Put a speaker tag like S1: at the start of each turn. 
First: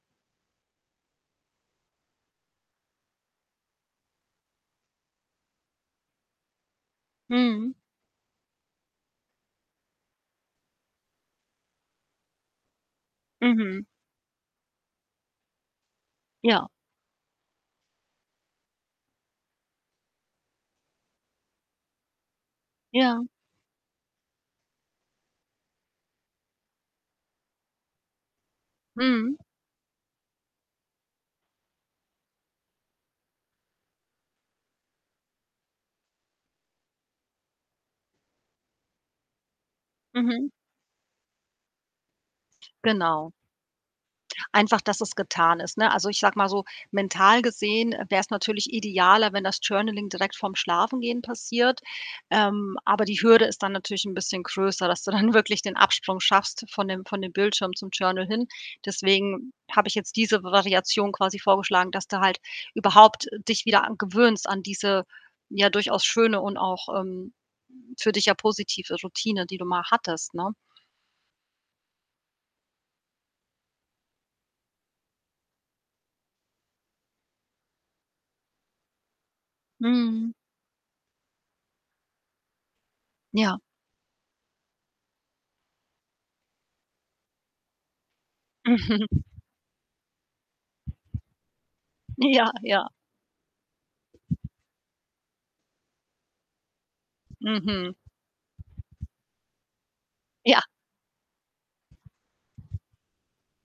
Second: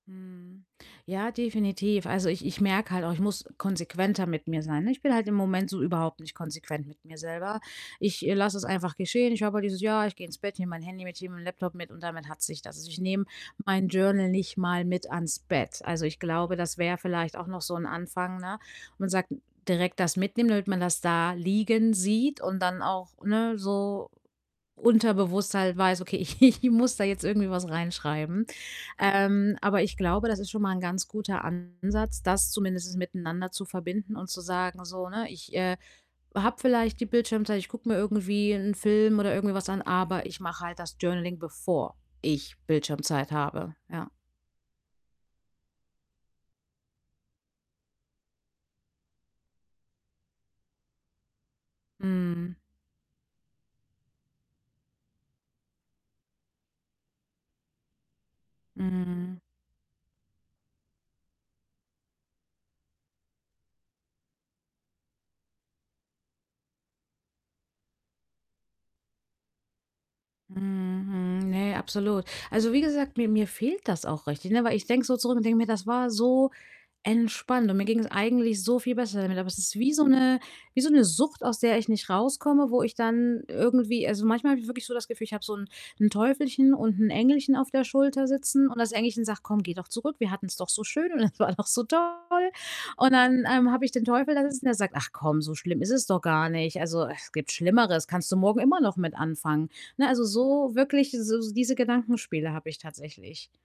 S1: Mhm. Ja, definitiv. Also, ich ich merke halt auch, ich muss konsequenter mit mir sein, ne? Ich bin halt im Moment so überhaupt nicht konsequent mit mir selber.
S2: Mhm.
S1: Ich, äh, lasse es einfach geschehen. Ich habe halt dieses: „Ja, ich gehe ins Bett, nehme mein Handy mit, ich nehme mein Laptop mit, und damit hat sich das.“ Also, ich nehme
S2: Mhm.
S1: mein Journal nicht mal mit ans Bett. Also, ich glaube,
S2: Ja.
S1: das wäre vielleicht auch noch so 'n Anfang, ne? Man sagt direkt das mitnehmen, damit man das da liegen sieht und dann auch,
S2: Ja.
S1: ne, so unterbewusst halt weiß: „Okay, ich ich muss da jetzt irgendwie was reinschreiben.“
S2: Mhm.
S1: Ähm, aber ich glaube, das ist schon mal 'n ganz guter Ansatz, das zumindest miteinander zu verbinden und zu sagen so, ne: „Ich, äh, habe vielleicht die Bildschirmzeit, ich gucke mir irgendwie 'n Film oder irgendwie was an, aber ich
S2: Mhm.
S1: mache halt das Journaling bevor ich Bildschirmzeit
S2: Genau.
S1: habe“, ja.
S2: Einfach, dass es getan ist, ne? Also, ich sage mal so, mental gesehen wär's natürlich idealer, wenn das Journaling direkt vorm Schlafengehen passiert.
S1: Mhm.
S2: Ähm, aber die Hürde ist dann natürlich 'n bisschen größer, dass du dann wirklich den Absprung schaffst von dem von dem Bildschirm zum Journal hin.
S1: Mhm.
S2: Deswegen habe ich jetzt diese V Variation quasi vorgeschlagen, dass du halt überhaupt, äh, dich wieder a gewöhnst an diese, ja, durchaus schöne und auch, ähm, für dich ja positive Routine, die du mal hattest, ne?
S1: Mhm. Mhm, ne, absolut. Also, wie gesagt, mir mir fehlt das auch richtig, ne? Weil ich denke so zurück und denke mir: „Das war so entspannt und mir ging's eigentlich so viel besser damit.“ Aber es ist wie so
S2: Mhm.
S1: 'ne wie so 'ne Sucht, aus der ich nicht rauskomme, wo ich dann
S2: Ja.
S1: irgendwie also, manchmal habe ich wirklich so das Gefühl, ich habe so 'n 'n Teufelchen und 'n Engelchen auf der Schulter sitzen, und das Engelchen sagt: „Komm, geh doch zurück. Wir hatten's doch so schön und das war doch so toll.“
S2: Ja, ja.
S1: Und dann, ähm, habe ich den Teufel da sitzen, der sagt: „Ach komm, so schlimm ist es doch gar nicht. Also, ach, gibt
S2: Mhm.
S1: Schlimmeres. Kannst du morgen immer noch mit anfangen.“ Ne, also
S2: Ja.
S1: so wirklich, s diese Gedankenspiele habe ich tatsächlich.